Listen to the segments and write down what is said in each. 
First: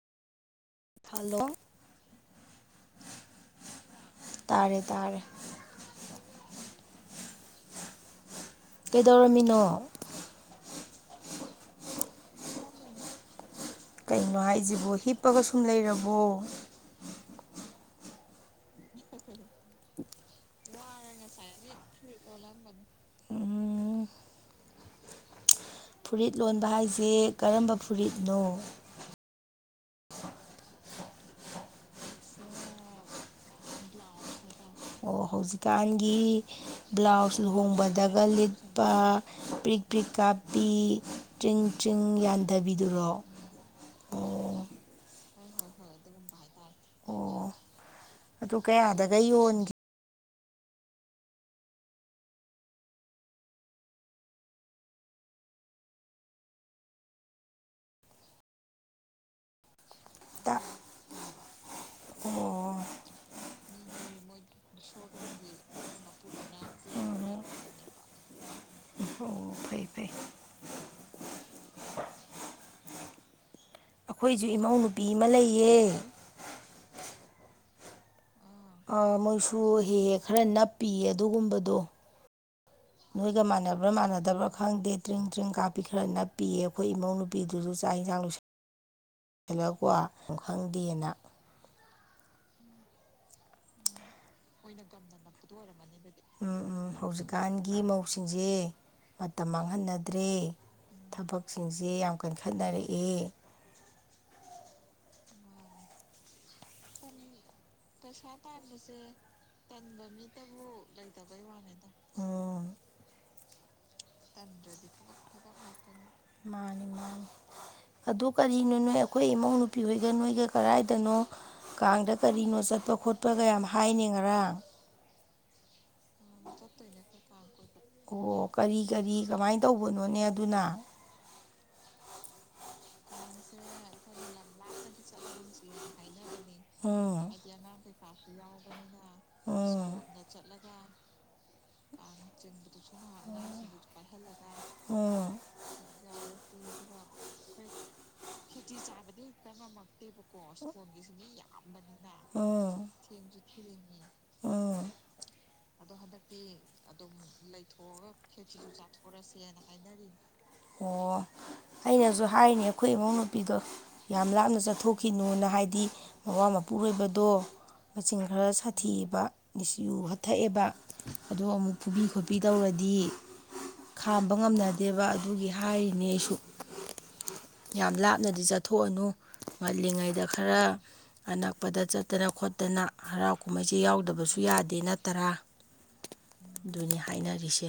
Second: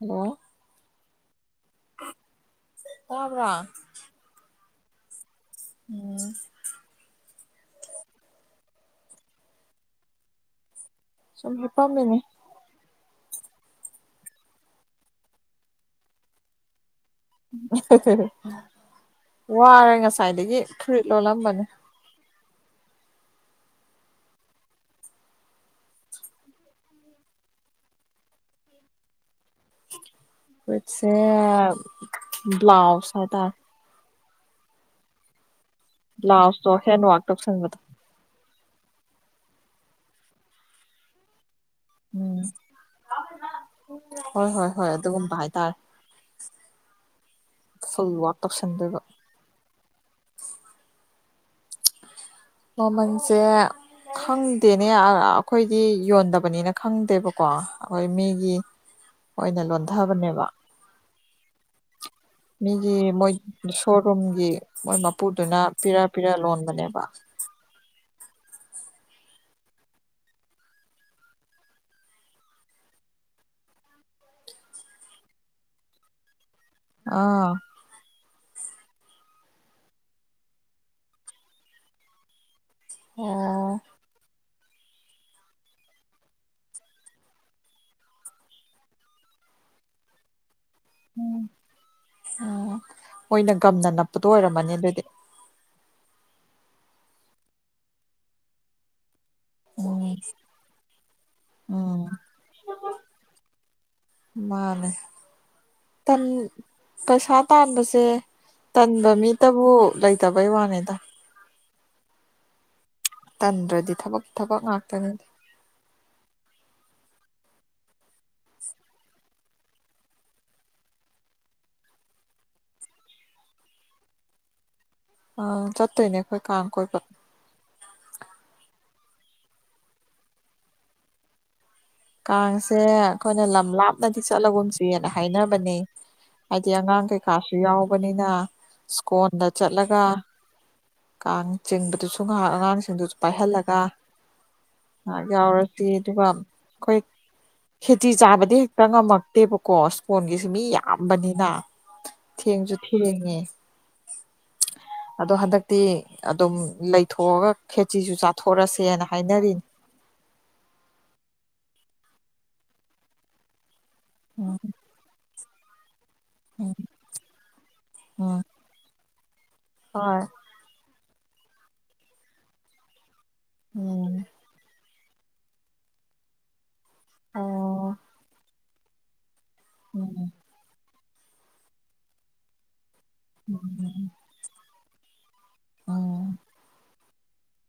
ꯑꯗꯣ ꯐꯜꯣ ꯇꯥꯕ꯭ꯔꯥ ꯇꯥꯔꯦ ꯇꯥꯔꯦ ꯎꯝ ꯀꯩꯗꯧꯔꯝꯃꯤꯅꯣ ꯁꯥꯏ ꯄꯝꯃꯤꯅꯦ ꯀꯩꯅꯣ ꯍꯥꯏꯁꯤꯕꯣ ꯍꯤꯞꯄꯒ ꯁꯨꯝ ꯂꯩꯔꯕꯣ [inaudible] ꯋꯥꯔꯦ ꯉꯁꯥꯏꯗꯒꯤ ꯐꯨꯔꯤꯠ ꯂꯣꯜꯂꯝꯕꯅꯤ ꯑꯣ ꯐꯨꯔꯤꯠ ꯂꯣꯟꯕ ꯍꯥꯏꯁꯦ ꯀꯔꯝꯕ ꯐꯨꯔꯤꯠꯅꯣ ꯁꯦ ꯕ꯭ꯂꯥꯎꯖ ꯍꯥꯏꯇꯥ ꯑꯣ ꯍꯧꯖꯤꯛꯀꯥꯟꯒꯤ ꯕ꯭ꯂꯥꯎꯁꯇꯣ ꯍꯦꯟꯋꯥꯛ ꯕ꯭ꯂꯥꯎꯁ ꯇꯧꯁꯟꯕꯗꯣ ꯂꯨꯍꯣꯡꯕꯗꯒ ꯂꯤꯠ ꯄꯥ ꯄ꯭ꯔꯤꯛ ꯄ꯭ꯔꯤꯛ ꯀꯥꯄꯤ ꯇꯔꯤꯤꯡ ꯎꯝ ꯍꯣꯏ ꯑꯣ ꯍꯣꯏ ꯍꯣꯏ ꯑꯗꯨꯒꯨꯝꯕ ꯍꯥꯏꯇꯥꯔꯦ ꯑꯣ ꯑ ꯁ ꯑꯗꯨ ꯋꯥꯇꯞꯁꯟꯗꯗ ꯀꯌꯥꯗꯒ ꯌꯣꯟꯒꯦ ꯃꯃꯟꯁꯦ ꯈꯪꯗꯦꯅꯦ ꯑꯩꯈꯣꯏꯗꯤ ꯌꯣꯟꯗꯕꯅꯤꯅ ꯈꯪꯗꯦꯕꯀꯣ ꯑꯩꯈꯣꯏ ꯃꯤꯒꯤ ꯑꯣꯏꯅ ꯂꯣꯟꯊꯕꯅꯦꯕ ꯇ ꯑꯣ ꯃꯤꯒꯤ ꯃꯣꯏ ꯁꯣꯔꯨꯝꯒꯤ ꯃꯣꯏ ꯃꯄꯨꯗꯨꯅ ꯄꯤꯔ ꯄꯤꯔ ꯂꯣꯟꯕꯅꯦꯕ [inaudible] ꯑꯣ ꯐꯩ ꯐꯩ ꯑꯩꯈꯣꯏꯁꯨ ꯏꯃꯧ ꯅꯨꯨꯄꯤ ꯑꯃ ꯂꯩꯌꯦ ꯑꯥ ꯑ ꯃꯣꯏꯁꯨ ꯍꯦꯛ ꯍꯦꯛ ꯈꯔ ꯅꯞꯄꯤꯌꯦ ꯑꯗꯨꯒꯨꯝꯕꯗꯣ ꯅꯣꯏꯒ ꯑꯣ ꯃꯥꯟꯅꯕ꯭ꯔꯥ ꯃꯥꯟꯅꯗꯕ꯭ꯔꯥ ꯈꯪꯗꯦ ꯗ꯭ꯡ ꯗ꯭ꯡ ꯀꯥꯞꯄꯤ ꯈꯔ ꯅꯞꯄꯤꯤꯌꯦ ꯑꯩꯈꯣꯏ ꯏꯃꯧ ꯅꯨꯄꯤꯗꯨꯁꯨ ꯆꯥꯛ ꯌꯦꯟꯁꯥꯡ ꯂꯣꯏꯁꯟ ꯍꯜꯂꯣ ꯀꯣ ꯁ ꯈꯪꯗꯦꯅ ꯎꯝ ꯎꯝ ꯃꯣꯏꯅ ꯒꯝꯅ ꯅꯞꯄꯗꯣ ꯑꯣꯏꯔꯝꯃꯅꯤ ꯑꯗꯨꯗꯤ ꯎꯝ ꯎꯝ ꯍꯧꯖꯤꯛꯀꯥꯟꯒꯤ ꯃꯧꯁꯤꯡꯁꯦ ꯃꯇꯝ ꯎꯝ ꯃꯥꯡꯍꯟꯅꯗ꯭ꯔꯦ ꯊꯕꯛꯁꯤꯡꯁꯦ ꯎꯝ ꯌꯥꯝ ꯀꯟꯈꯠꯅꯔꯛꯑꯦ ꯃꯥꯅꯦ ꯇꯝ ꯄꯁꯥ ꯄꯩꯁꯥ ꯇꯥꯟꯕꯁꯦ ꯇꯟꯕ ꯂꯩꯇꯕꯩ ꯃꯤꯇꯕꯨ ꯋꯥꯅꯤꯗ ꯂꯩꯇꯕꯩ ꯋꯥꯅꯤꯅꯤ ꯑꯣ ꯇꯟꯗ꯭ꯔꯗꯤ ꯊꯕꯛ ꯊꯕꯛ ꯉꯥꯛꯇꯅꯤ ꯃꯥꯅꯤ ꯃꯥꯅꯤ ꯑꯗꯨ ꯀꯔꯤꯅꯣ ꯅꯣꯏ ꯑꯩꯈꯣꯏ ꯏꯃꯧ ꯅꯨꯨꯄꯤ ꯍꯣꯏꯒ ꯅꯣꯏꯒ ꯀꯗꯥꯥꯏꯗꯅꯣ ꯀꯥꯡꯗ ꯀꯔꯤꯅꯣ ꯆꯠꯄ ꯈꯣꯠꯄꯒ ꯌꯥꯝ ꯍꯥꯏꯅꯤ ꯉꯔꯥꯡ ꯑ ꯆ ꯑꯣ ꯀꯔꯤ ꯀꯔꯤ ꯀꯃꯥꯏꯅ ꯇꯧꯕꯅꯣꯅꯦ ꯑꯗꯨꯅ ꯀꯥꯡꯁꯦ ꯑꯩꯈꯣꯏꯅ ꯂꯝ ꯂꯥꯞꯅꯗꯤ ꯆꯠꯂꯒꯨꯝ ꯆꯨꯏꯌꯦꯅ ꯍꯥꯏꯅꯕꯅꯦ ꯍꯥꯏꯗꯤ ꯑꯉꯥꯡ ꯎꯝ ꯀꯩꯀꯥꯁꯨ ꯌꯥꯎꯕꯅꯤꯅ ꯁꯀꯣꯟꯗ ꯆꯠꯂꯒ ꯀꯥꯡ ꯆꯤꯡꯕꯗꯨꯁꯨ ꯉꯥꯏꯍꯥꯛ ꯑꯉꯥꯡꯁꯤꯡꯗꯨꯁꯨ ꯄꯥꯏꯍꯜꯂꯒ ꯉꯥꯏꯍꯥꯛ ꯎꯝ ꯌꯥꯎꯔꯁꯤ ꯑꯗꯨꯒ ꯑꯩꯣꯏ ꯈꯦꯇꯤ ꯆꯥꯕꯗꯤ ꯍꯦꯛꯇ ꯉꯝꯃꯛꯇꯦꯕꯀꯣ ꯏꯁ꯭ꯀꯣꯟꯒꯤꯁꯨ ꯃꯤ ꯌꯥꯝꯕꯅꯤꯅ ꯊꯦꯡꯁꯨ ꯎꯝ ꯊꯦꯡꯦ ꯎꯝ ꯑꯗꯣ ꯍꯟꯗꯛꯇꯤ ꯑꯗꯨꯝ ꯂꯩꯊꯣꯛꯑꯒ ꯈꯦꯆꯤꯁꯨ ꯆꯥꯊꯣꯔꯁꯦꯅ ꯍꯥꯏꯅꯔꯤꯅꯤ ꯑꯣ ꯑꯩꯅꯁꯨ ꯍꯥꯏꯔꯤꯅꯦ ꯑꯩꯈꯣꯏ ꯏꯃꯧ ꯅꯨꯨꯄꯤꯗꯣ ꯌꯥꯝ ꯂꯥꯞꯅ ꯎꯝ ꯆꯠꯊꯣꯛꯈꯤꯅꯣꯅ ꯍꯥꯏꯗꯤ ꯃꯋꯥ ꯎꯝ ꯃꯄꯨꯔꯣꯏꯕꯗꯣ ꯃꯆꯤꯟ ꯎꯝ ꯈꯔ ꯁꯥꯊꯤꯑꯕ ꯁꯨꯨ ꯍꯣꯏ ꯍꯊꯛꯑꯦꯕ ꯑꯗꯣ ꯑꯃꯨꯛ ꯐꯨꯕꯤ ꯈꯣꯠꯄꯤ ꯇꯧꯔꯗꯤ ꯎꯝ ꯈꯥꯝꯕ ꯉꯝꯅ ꯗꯦꯕ ꯑꯗꯨꯒꯤ ꯍꯥꯏꯔꯤꯅꯦ ꯑꯩꯁꯨ ꯑꯣ ꯌꯥꯝ ꯂꯥꯞꯅꯗꯤ ꯆꯠꯊꯣꯛꯑꯅꯨ ꯉꯜꯂꯤꯉꯩꯗ ꯎꯝ ꯈꯔ ꯑꯅꯛꯄꯗ ꯆꯠꯇꯅ ꯈꯣꯠꯇꯅ ꯍꯔꯥꯎ ꯀꯨꯝꯍꯩꯁꯦ ꯌꯥꯎꯗꯕꯁꯨ ꯌꯥꯗꯦ ꯅꯠꯇ ꯇꯔꯥ ꯎꯝ ꯑꯗꯨꯅꯤ ꯍꯥꯏꯅꯔꯤꯁꯦ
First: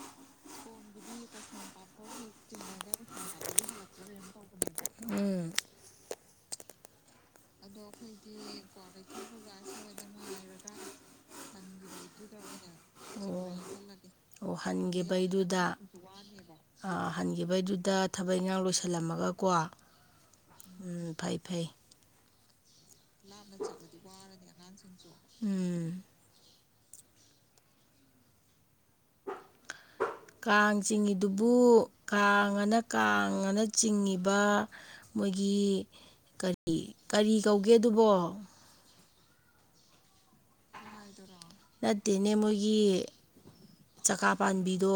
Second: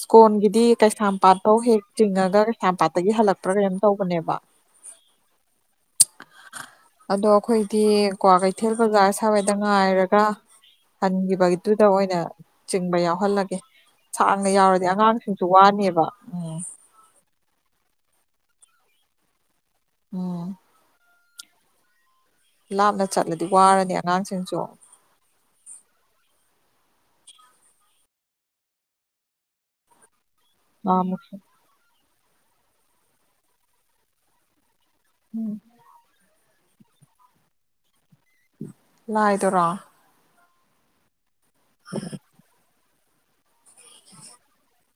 ꯁ꯭ꯀꯣꯟꯒꯤꯗꯤ ꯀꯩꯁꯥꯝꯄꯥꯠꯇ ꯐꯧ ꯍꯦꯛ ꯆꯤꯡꯉꯒ ꯀꯩꯁꯥꯝꯄꯥꯠꯇꯒꯤ ꯍꯜꯂꯛꯄ꯭ꯔꯥ ꯀꯔꯤꯝ ꯇꯧꯕꯅꯦꯕ ꯎꯝ ꯑꯗꯣ ꯑꯩꯈꯣꯏꯗꯤ ꯀꯋꯥ ꯀꯩꯊꯦꯜ ꯕꯖꯥꯔ ꯁꯋꯥꯏꯗ ꯉꯥꯏꯔꯒ ꯍꯟꯈꯤꯕꯒꯤꯗꯨꯗ ꯑꯣꯏꯅ ꯆꯤꯡꯕ ꯌꯥꯎꯍꯜꯂꯒꯦ ꯁꯥꯡꯅ ꯑꯣ ꯌꯥꯎꯔꯗꯤ ꯑꯉꯥꯡꯁꯤꯡꯁꯨ ꯍꯟꯈꯤꯕꯩꯗꯨꯗ ꯋꯥꯅꯦꯕ ꯎꯝ ꯍꯟꯈꯤꯕꯩꯗꯨꯗ ꯊꯕꯛ ꯏꯪꯈꯥꯡ ꯂꯣꯏꯁꯤꯜꯂꯝꯃꯒꯀꯣ ꯑꯣꯝ ꯎꯝ ꯐꯩ ꯐꯩ ꯂꯥꯞꯅ ꯆꯠꯂꯗꯤ ꯋꯥꯔꯅꯤ ꯑꯉꯥꯡꯁꯤꯡꯁꯨ ꯎꯝ ꯀꯥꯡ ꯃꯥꯃꯨꯛꯁꯨ ꯆꯤꯡꯉꯤꯗꯨꯕꯨ ꯀꯥꯡ ꯑꯅ ꯀꯥꯡ ꯑꯅ ꯆꯤꯡꯉꯤꯕ ꯎꯝ ꯃꯣꯏꯒꯤ ꯀꯔꯤ ꯀꯔꯤ ꯀꯧꯒꯦ ꯑꯗꯨꯕꯣ ꯂꯑꯗꯣꯔꯥ ꯅꯠꯇꯦꯅꯦ ꯃꯣꯏꯒꯤ ꯆꯀꯥ ꯄꯥꯝꯕꯤꯗꯣ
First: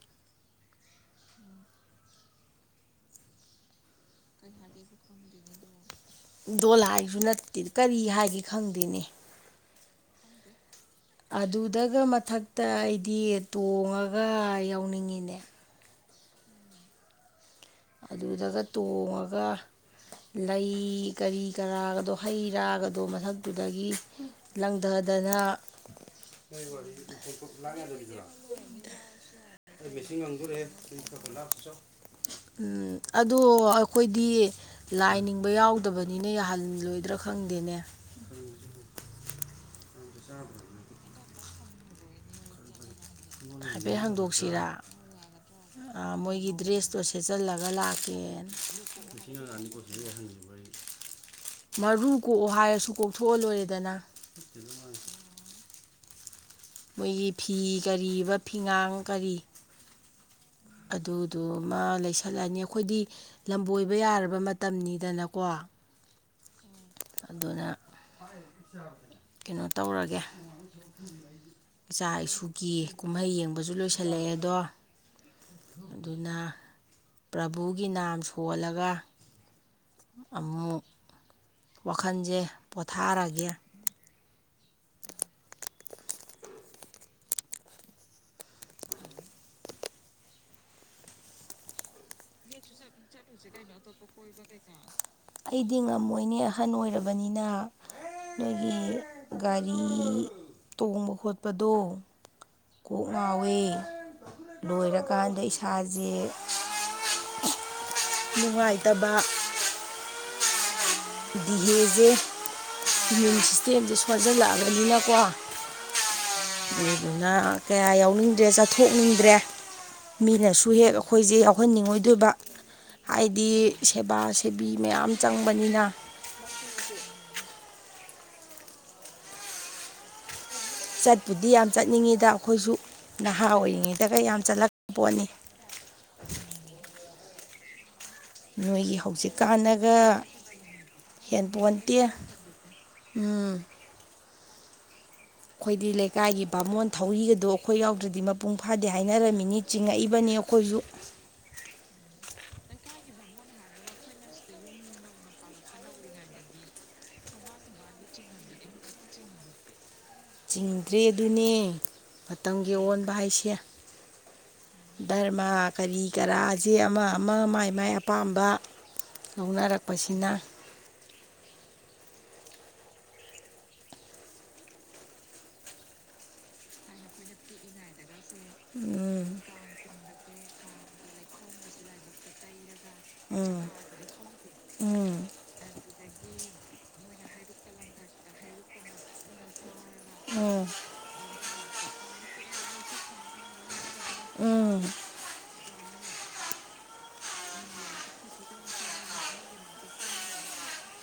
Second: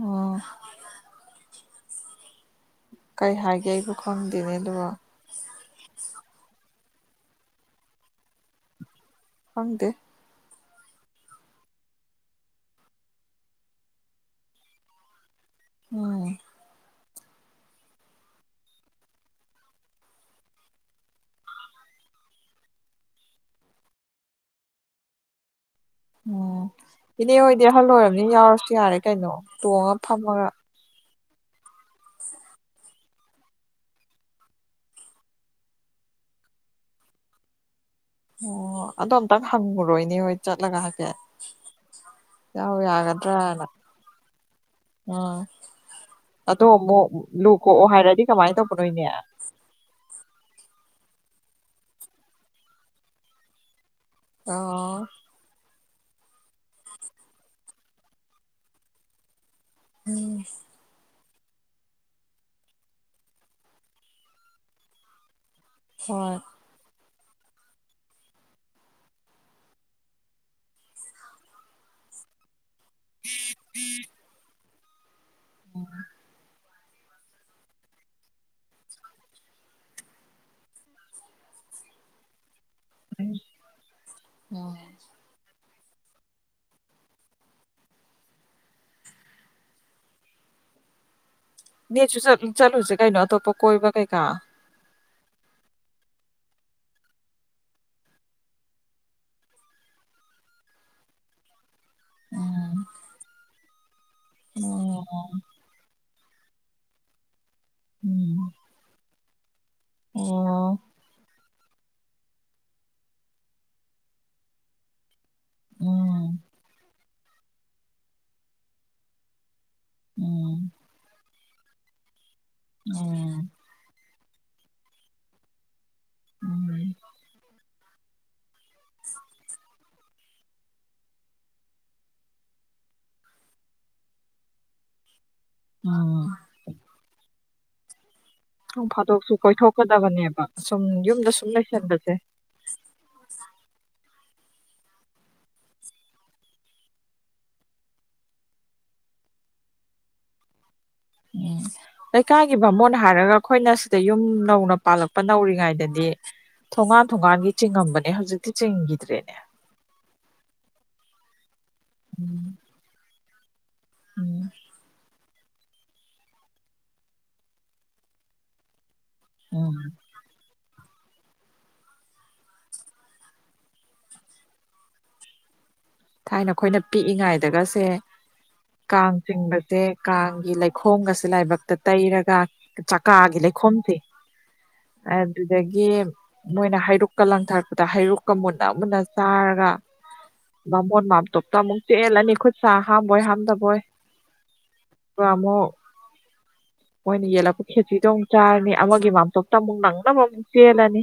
ꯑꯣ ꯀꯔꯤ ꯍꯥꯏꯒꯦ ꯑꯩꯕꯨ ꯈꯪꯗꯦꯅꯦ ꯂ ꯗꯣꯜ ꯍꯥꯏꯁꯨ ꯅꯠꯇꯦ ꯀꯔꯤ ꯍꯥꯏꯒꯦ ꯈꯪꯗꯦꯅꯦ ꯐꯪꯗꯦ ꯑꯗꯨꯗꯒ ꯃꯊꯛꯇ ꯑꯩꯗꯤ ꯇꯣꯡꯉꯒ ꯌꯥꯎꯅꯤꯡꯉꯤꯅꯦ ꯎꯝ ꯑꯗꯨꯗꯒ ꯇꯣꯡꯉꯒ ꯂꯩ ꯀꯔꯤ ꯀꯔꯥꯒꯗꯣ ꯍꯩ ꯔꯥꯒꯗꯣ ꯃꯊꯛꯇꯨꯗꯒꯤ ꯂꯪꯊ ꯑꯗꯨꯅ ꯎꯝ ꯏꯅꯦ ꯑꯣꯏꯗꯤ ꯑꯍꯜ ꯑꯣꯏꯔꯕꯅꯤ ꯌꯥꯎꯔꯁꯨ ꯌꯥꯔꯦ ꯀꯩꯅꯣ ꯇꯣꯡꯉ ꯦꯁꯤꯡ ꯐꯝꯃꯒ ꯑꯪꯒꯨꯔꯦ ꯑꯗꯣ ꯑꯩꯈꯣꯏꯗꯤ ꯂꯥꯏ ꯅꯤꯡꯕ ꯌꯥꯎꯗꯕꯅꯤꯅ ꯌꯥꯍꯜꯂꯣꯏꯗ꯭ꯔꯥ ꯈꯪꯗꯦꯅꯦ ꯑꯣ ꯑꯗꯣ ꯑꯝꯇꯪ ꯍꯪꯉꯨꯔꯣꯏꯅꯦ ꯍꯣꯏ ꯆꯠꯂꯒ ꯍꯥꯏꯀꯦꯠ ꯌꯥꯎ ꯌꯥꯒꯗ ꯍꯥꯏꯐꯦꯠ ꯍꯥꯡꯗꯣꯛꯁꯤꯔꯥ ꯎꯝ ꯃꯣꯏꯒꯤ ꯑꯗꯣ ꯗ꯭ꯔꯦꯁꯇꯣ ꯑꯃꯨꯛ ꯂꯨ ꯁꯦꯠꯆꯤꯜꯂꯒ ꯀꯣꯛꯑꯣ ꯍꯥꯏꯔꯗꯤ ꯂꯥꯛꯀꯦꯅ ꯀꯃꯥꯏꯅ ꯇꯧꯕꯅꯣꯏꯅꯦ ꯃꯔꯨ ꯀꯣꯛꯑꯣ ꯍꯥꯏꯔꯁꯨ ꯀꯣꯛꯊꯣꯛꯑ ꯂꯣꯏꯔꯦꯗꯅ ꯑ ꯃꯣꯏꯒꯤ ꯐꯤ ꯀꯔꯤꯕ ꯐꯤꯉꯥꯡ ꯀꯔꯤ ꯎꯝ ꯑꯗꯨꯗꯨꯃ ꯂꯩꯁꯜꯂꯛꯑꯅꯤ ꯑꯩꯈꯣꯏꯗꯤ ꯂꯝꯕꯣꯏꯕ ꯌꯥꯔꯕ ꯃꯇꯝꯅꯤꯗꯅꯀꯣ ꯍꯣꯏ ꯑꯗꯨꯅ ꯀꯩꯅꯣ ꯇꯧꯔꯒꯦ ꯏꯆꯥ ꯏꯁꯨ ꯀꯤ ꯀꯨꯝꯍꯩ ꯌꯦꯡꯕꯁꯨ ꯂꯣꯏꯁꯤꯜꯂꯛꯑꯦ ꯑꯗꯣ ꯑꯗꯨꯅ ꯄ꯭ꯔꯚꯨꯒꯤ ꯅꯥꯝ ꯁꯣꯜꯂꯒ ꯑꯃꯨꯛ ꯋꯥꯈꯜꯁꯦ ꯄꯣꯊꯥꯔꯒꯦ ꯑꯣꯝ ꯅꯦꯁꯨ ꯆꯠꯂꯨꯁꯦ ꯀꯩꯅꯣ ꯑꯇꯣꯞꯄ ꯀꯣꯏꯕ ꯀꯩꯀꯥ ꯑꯩꯗꯤ ꯉꯝꯃꯣꯏꯅꯦ ꯑꯍꯟ ꯑꯣꯏꯔꯕꯅꯤꯅ ꯅꯣꯏꯒꯤ ꯒꯥꯔꯤ ꯇꯣꯡꯕ ꯈꯣꯠꯄꯗꯣ ꯎꯝ ꯀꯣꯛꯃꯋꯦ ꯎꯝ ꯂꯣꯏꯔꯀꯥꯟꯗ ꯏꯁꯥꯁꯦ ꯎꯝ ꯅꯨꯡꯉꯥꯏꯇꯕ ꯑꯣ ꯗꯤꯍꯦꯁꯦ ꯏꯃ꯭ꯌꯨꯟ ꯁꯤꯁꯇꯦꯝꯁꯦ ꯁꯣꯟꯖꯜꯂꯛꯑꯕꯅꯤꯅꯀꯣ ꯎꯝ ꯑꯗꯨꯅ ꯀꯌꯥ ꯌꯥꯎꯅꯤꯡꯗ꯭ꯔꯦ ꯆꯠꯊꯣꯛꯅꯤꯡꯗ꯭ꯔꯦ ꯃꯤꯅꯁꯨ ꯎꯝ ꯍꯦꯛ ꯑꯩꯈꯣꯏꯁꯦ ꯌꯥꯎꯍꯟꯅꯤꯡꯉꯣꯏꯗꯣꯏꯕ ꯍꯥꯏꯗꯤ ꯎꯝ ꯕꯥ ꯁꯦꯕꯤ ꯃꯌꯥꯝ ꯆꯪꯕꯅꯤꯅ ꯎꯝ ꯆꯠꯄꯨꯗꯤ ꯌꯥꯝ ꯆꯠꯅꯤꯡꯉꯤꯗ ꯑꯩꯈꯣꯏꯁꯨ ꯅꯍꯥ ꯑꯣꯏꯔꯤꯉꯩꯗꯒ ꯌꯥꯝ ꯆꯠꯂꯛꯄ ꯄꯣꯠꯅꯤ ꯑ ꯅꯣꯏꯒꯤ ꯍꯧꯖꯤꯛꯀꯥꯟꯅꯒ ꯀꯣꯏꯊꯣꯛꯀꯗꯕꯅꯦꯕ ꯁꯨꯝ ꯌꯨꯝꯗ ꯁꯨꯝ ꯍꯦꯟꯐꯣꯟꯇꯦ ꯂꯩꯁꯟꯕꯁꯦ ꯎꯝ ꯑꯩꯈꯣꯏꯗꯤ ꯂꯩꯀꯥꯏꯒꯤ ꯕꯥꯃꯣꯟ ꯊꯧꯔꯤꯒꯗꯣ ꯑꯩꯈꯣꯏ ꯌꯥꯎꯗ꯭ꯔꯗꯤ ꯃꯄꯨꯡ ꯐꯥꯗꯦ ꯍꯥꯏꯅꯔꯝꯃꯤꯅꯤ ꯆꯤꯡꯉꯛꯏꯕꯅꯤ ꯑꯩꯈꯣꯏꯁꯨ ꯎꯝ. ꯂꯩꯀꯥꯏꯒꯤ ꯚꯥꯃꯣꯟ ꯍꯥꯏꯔꯒ ꯑꯩꯈꯣꯏꯅ ꯁꯤꯗ ꯌꯨꯝ ꯅꯧꯅ ꯄꯥꯜꯂꯛꯄ ꯅꯧꯔꯤꯉꯩꯗꯗꯤ ꯊꯣꯡꯒꯥꯟ ꯊꯣꯡꯒꯥꯟꯒꯤ ꯆꯤꯡꯉꯝꯕꯅꯦ ꯍꯧꯖꯤꯛꯇꯤ ꯆꯤꯡꯈꯤꯗ꯭ꯔꯦꯅꯦ ꯆꯤꯡꯗ꯭ꯔꯦ ꯑꯗꯨꯅꯦ ꯎꯝ ꯃꯇꯝꯒꯤ ꯑꯑꯣꯟꯕ ꯍꯥꯏꯁꯦ ꯔ ꯎꯝ ꯑꯃ ꯀꯔꯤ ꯀꯔꯥꯥꯁꯦ ꯑꯃ ꯑꯃ ꯃꯥꯏ ꯃꯥꯏ ꯑꯄꯥꯝꯕ ꯎꯝ ꯂꯧꯅꯔꯛꯄꯁꯤꯅ ꯊꯥꯏꯅ ꯑꯩꯈꯣꯏꯅ ꯄꯤꯛꯏꯉꯥꯏꯗꯒꯁꯦ ꯀꯥꯡ ꯆꯤꯡꯕꯁꯦ ꯀꯥꯡꯒꯤ ꯂꯩꯈꯣꯝꯒꯁꯦ ꯂꯥꯏꯕꯛꯇ ꯇꯩꯔꯒ ꯆꯀꯥꯒꯤ ꯂꯩꯈꯣꯝꯁꯦ ꯑꯗꯨꯗꯒꯤ ꯃꯣꯏꯅ ꯍꯥꯏꯗꯣꯛ ꯀ ꯂꯪꯊꯥꯔꯛꯄꯗ ꯍꯩꯔꯨꯛꯀ ꯃꯨꯅ ꯑꯃꯨꯟꯅ ꯆꯥꯔꯒ ꯎꯝ ꯕꯥꯃꯣꯟ ꯃꯥꯝꯇꯣꯞꯇ ꯑꯃꯨꯛ ꯆꯦꯜꯂꯅꯤ ꯈꯨꯠ ꯁꯥ ꯍꯥꯝꯕꯣꯏ ꯍꯥꯝꯗꯕꯣꯏ ꯀꯃꯣ ꯎ ꯃꯣꯏꯅ ꯌꯦꯜꯂꯛꯄ ꯈꯦꯆꯔꯤꯗꯣ ꯑꯃꯨꯛ ꯆꯥꯔꯅꯤ ꯑꯃꯒꯤ ꯃꯥꯝꯇꯣꯞꯇ ꯑꯃꯨꯛ ꯅꯪꯅꯕ ꯑꯃꯨꯛ ꯆꯦꯜꯂꯅꯤ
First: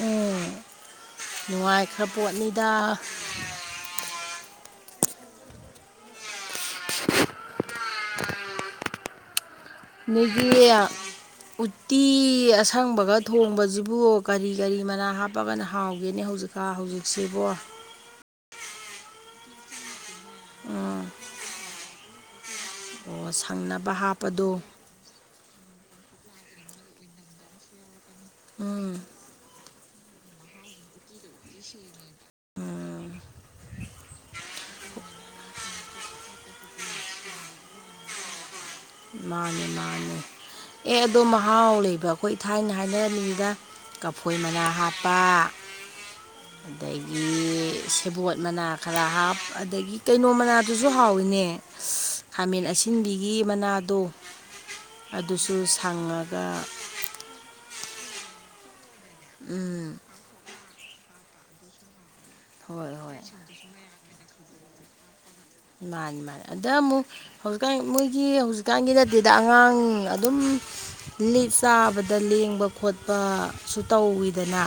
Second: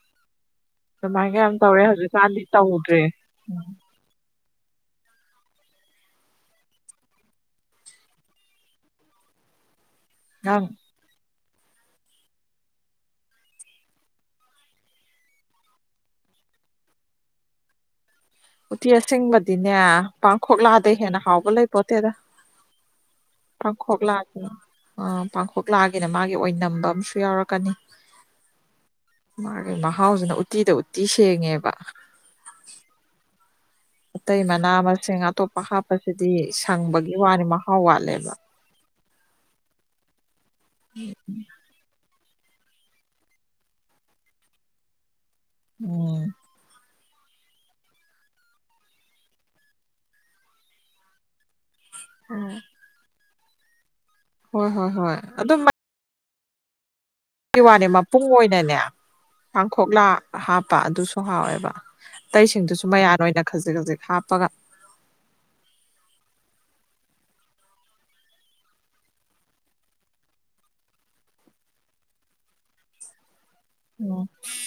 ꯎꯝ ꯑꯗꯨꯨꯃꯥꯏꯅ ꯀ ꯌꯥꯝ ꯇꯧꯔꯦ ꯅꯨꯡꯉꯥꯏꯈ꯭ꯔ ꯍꯧꯖꯤꯛꯀꯥꯟꯗꯤ ꯄꯣꯠꯅꯤꯗ ꯇꯧꯗ꯭ꯔꯦ ꯎ ꯅꯪ ꯃꯊꯌꯥ ꯎꯠꯇꯤ ꯑꯁꯪꯕꯒ ꯊꯣꯡꯕꯁꯤꯕꯨ ꯀꯔꯤ ꯀꯔꯤ ꯃꯅꯥ ꯍꯥꯞꯄꯒꯅ ꯍꯥꯎꯒꯦꯅꯦ ꯍꯧꯖꯤꯛꯛ ꯀ ꯍꯧꯖꯤꯛꯁꯤꯕꯣ ꯎꯇꯤ ꯑꯁꯦꯡꯕꯗꯤꯅꯦ ꯄꯥꯡꯈꯣꯛꯂꯛꯑꯗꯩ ꯍꯦꯟꯅ ꯍꯥꯎꯕ ꯂꯩ ꯄꯣꯠꯇꯦꯗ ꯑꯣ ꯁꯪꯅꯕ ꯄꯪꯈꯣꯛꯒ ꯂꯥꯛꯒ ꯍꯥꯞꯄꯗꯣ ꯑ ꯄꯥꯡꯈꯣꯛꯒ ꯂꯥꯛꯒꯦ ꯀꯩꯅ ꯃꯥꯒꯤ ꯑꯣꯏꯅ ꯅꯝꯕ ꯑꯃꯁꯨ ꯌꯥꯎꯔꯛꯀꯅꯤ ꯎꯝ ꯑꯩꯈꯣꯏ ꯃꯍꯥꯎꯁꯤꯅ ꯎꯠꯇꯤꯗ ꯎꯠꯇꯤ ꯁꯦꯡꯉꯦꯕ ꯑꯇꯩ ꯃꯅꯥ ꯃꯁꯤꯡ ꯑꯇꯣꯞꯄ ꯍꯥꯞꯄꯁꯤꯗꯤ ꯁꯪꯕꯒꯤ ꯋꯥꯅꯤ ꯃꯍꯥꯎ ꯋꯥꯠꯂꯦꯕ ꯃꯥꯅꯦ ꯃꯥꯅꯦ ꯑꯦ ꯑꯗꯣ ꯃꯍꯥꯎ ꯂꯩꯕ ꯑꯩꯈꯣꯏ ꯏ ꯊꯥꯏꯅ ꯍꯥꯏꯅꯔꯝꯃꯤꯗ ꯀꯐꯣꯏ ꯃꯅꯥ ꯍꯥꯞꯄ ꯎꯝ ꯑꯗꯒꯤ ꯁꯦꯕꯣꯠ ꯃꯅꯥ ꯈꯔ ꯍꯥꯞ ꯑꯗꯒꯤ ꯀꯩꯅꯣ ꯃꯅꯥꯗꯨꯁꯨ ꯍꯥꯎꯏꯤꯅꯦ ꯈꯥꯃꯦꯟ ꯑꯁꯤꯟꯕꯤꯒꯤ ꯃꯅꯥꯗꯣ ꯍꯣꯏ ꯍꯣꯏ ꯍꯣꯏ ꯑꯗꯨ ꯑꯗꯨꯁꯨ ꯁꯪꯉꯒ ꯋꯥꯅꯤ ꯃꯄꯨꯡ ꯑꯣꯏꯅꯅꯦ ꯎꯝ ꯀꯥꯡꯥꯡꯈꯣꯛꯂꯥ ꯍꯥꯞꯄ ꯑꯗꯨꯁꯨ ꯍꯥꯎꯋꯦꯕ ꯑꯇꯩꯁꯤꯡꯗꯨꯁꯨ ꯍꯣꯏ ꯃꯌꯥꯟ ꯍꯣꯏ ꯑꯣꯏꯅ ꯈꯖꯤꯛ ꯈꯖꯤꯛ ꯍꯥꯞꯄꯒ ꯃꯥꯅꯤ ꯃꯥꯅꯤ ꯑꯗ ꯑꯃꯨꯛ ꯍꯧꯖꯤꯛꯀꯥꯟ ꯃꯣꯏꯒꯤ ꯍꯧꯖꯤꯛꯀꯥꯟꯒꯤ ꯅꯠꯇꯗ ꯑꯉꯥꯡ ꯑꯗꯨꯝ ꯂꯤꯞ ꯆꯥꯕꯗ ꯂꯦꯡꯕ ꯈꯣꯠꯄ ꯁꯨ ꯎꯝ ꯇꯧꯋꯤꯗꯅ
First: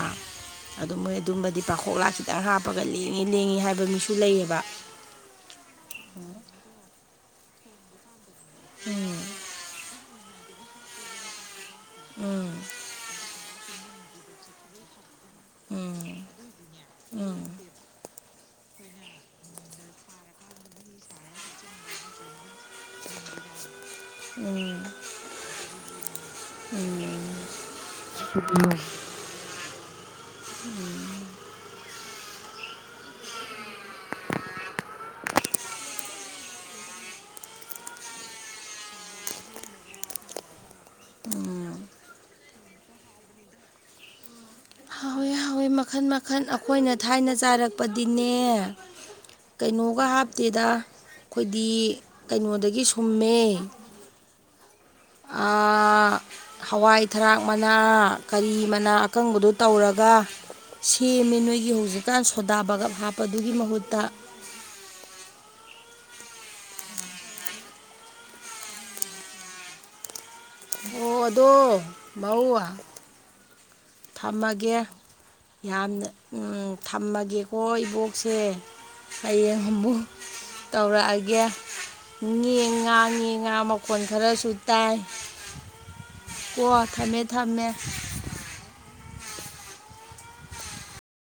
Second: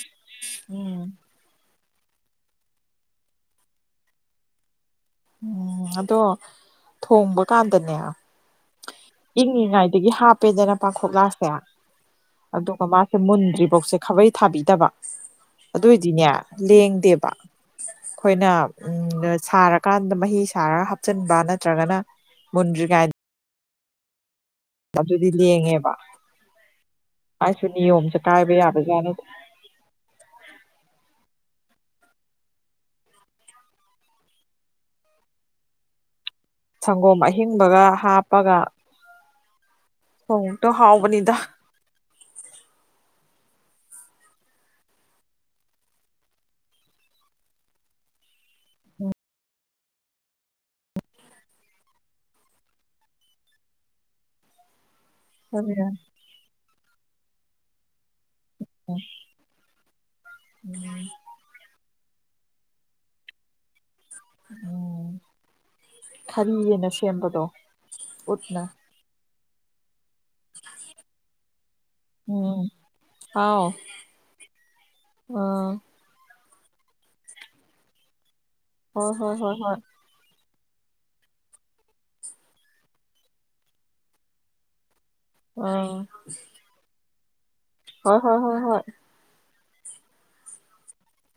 ꯑꯗꯨ ꯎꯝ ꯃꯣꯏ ꯑꯗꯨꯝꯕꯗꯤ ꯄꯥꯎꯈꯣꯛ ꯈꯣꯛꯂꯥꯛ ꯈꯤꯇꯪ ꯍꯥꯞꯄꯒ ꯂꯦꯡꯉꯦ ꯂꯦꯡꯉꯦ ꯍꯥꯏꯕ ꯃꯤꯁꯨ ꯂꯩꯌꯦꯕ ꯎꯝ ꯑꯗꯣ ꯊꯣꯡꯕꯀꯥꯟꯗꯅꯦ ꯎꯝ ꯏꯪꯉꯤꯉꯥꯏꯗꯒꯤ ꯍꯥꯞꯄꯦꯗꯅ ꯄꯥꯡꯈꯣꯛꯂꯥꯁꯦ ꯎꯝ ꯑꯗꯨꯒ ꯃꯥꯁꯦ ꯃꯨꯟꯗ꯭ꯔꯤꯐꯧꯁꯦ ꯈꯥꯕꯩ ꯊꯥꯕꯤꯗꯕ ꯎꯝ ꯑꯗꯨꯏꯗꯤꯅꯦ ꯂꯦꯡꯗꯦꯕ ꯑꯩꯈꯣꯏꯅ ꯎꯝ ꯁꯥꯔꯛ ꯀꯥꯟꯗ ꯃꯍꯤ ꯁꯥꯔꯒ ꯍꯥꯞꯆꯤꯟꯕ ꯅꯠꯇ꯭ꯔꯒꯅ ꯃꯨꯟꯗ꯭ꯔꯤꯉꯥꯏ ꯎꯝ ꯑꯗꯨꯗꯤ ꯂꯦꯡꯉꯦꯕ ꯎꯝ ꯑꯩꯁꯨ ꯅꯤꯌꯣꯝꯖ‌ꯦ ꯀꯥꯏꯕ ꯌꯥꯕ ꯖꯥꯠ ꯅꯠꯇ‌ꯦ ꯁꯪꯒꯣꯝ ꯑꯍꯤꯡꯕꯒ ꯍꯥꯞꯄꯒ ꯊ‌ꯣꯡꯗ‌ꯣ ꯍꯥꯎꯕꯅꯤꯗ ꯈꯣꯏ ꯃꯈꯟ ꯃꯈꯟ ꯑꯩꯈꯣꯏꯅ ꯊꯥꯏꯅ ꯆꯥꯔꯛꯄꯗꯤꯅꯦ ꯀꯩꯅꯣꯒ ꯍꯥꯞꯇꯦꯗ ꯑꯩꯈꯣꯏꯗꯤ ꯀꯩꯅꯣꯗꯒꯤ ꯁꯨꯝꯃꯦ [unintelligible] ꯑꯗꯨꯅ [unintelligible] ꯍꯋꯥꯏ ꯊꯔꯥꯛ ꯃꯅꯥ ꯀꯔꯤ ꯃꯅꯥ ꯑꯀꯪꯕꯗꯣ ꯇꯧꯔꯒ ꯎꯝ ꯁꯦꯝꯃꯦ ꯅꯣꯏꯒꯤ ꯍꯧꯖꯤꯛ ꯖꯤꯛꯀꯥꯟ ꯁꯣꯗꯥ ꯕꯒꯞ ꯍꯥꯞꯄꯗꯨꯒꯤ ꯃꯍꯨꯠꯇ ꯎꯝ ꯈꯟꯌꯦꯟꯅ ꯁꯦꯝꯕꯗꯣ ꯎꯠꯅ [unintelligible] ꯑꯣ ꯑꯗꯣ ꯃꯧ ꯎꯝ ꯍꯥꯎ ꯊꯝꯃꯒꯦ ꯑ ꯌꯥꯝꯅ ꯎꯝ ꯊꯝꯃꯒꯦꯀꯣ ꯏꯕꯣꯛꯁꯦ ꯍꯣꯏ ꯍꯣꯏ ꯑꯌꯦ ꯍꯣꯏ ꯍꯣꯏ ꯍꯕꯨ ꯇꯧꯔꯛꯑꯒꯦ ꯉ ꯉꯥ ꯉ ꯉꯥ ꯃꯈꯣꯟ ꯈꯔꯁꯨ ꯇꯥꯏ ꯑꯥ ꯀꯣ ꯊꯝꯃꯦ ꯊꯝꯃꯦ ꯍꯣꯏ ꯍꯣꯏ ꯍꯣꯏ ꯍꯣꯏ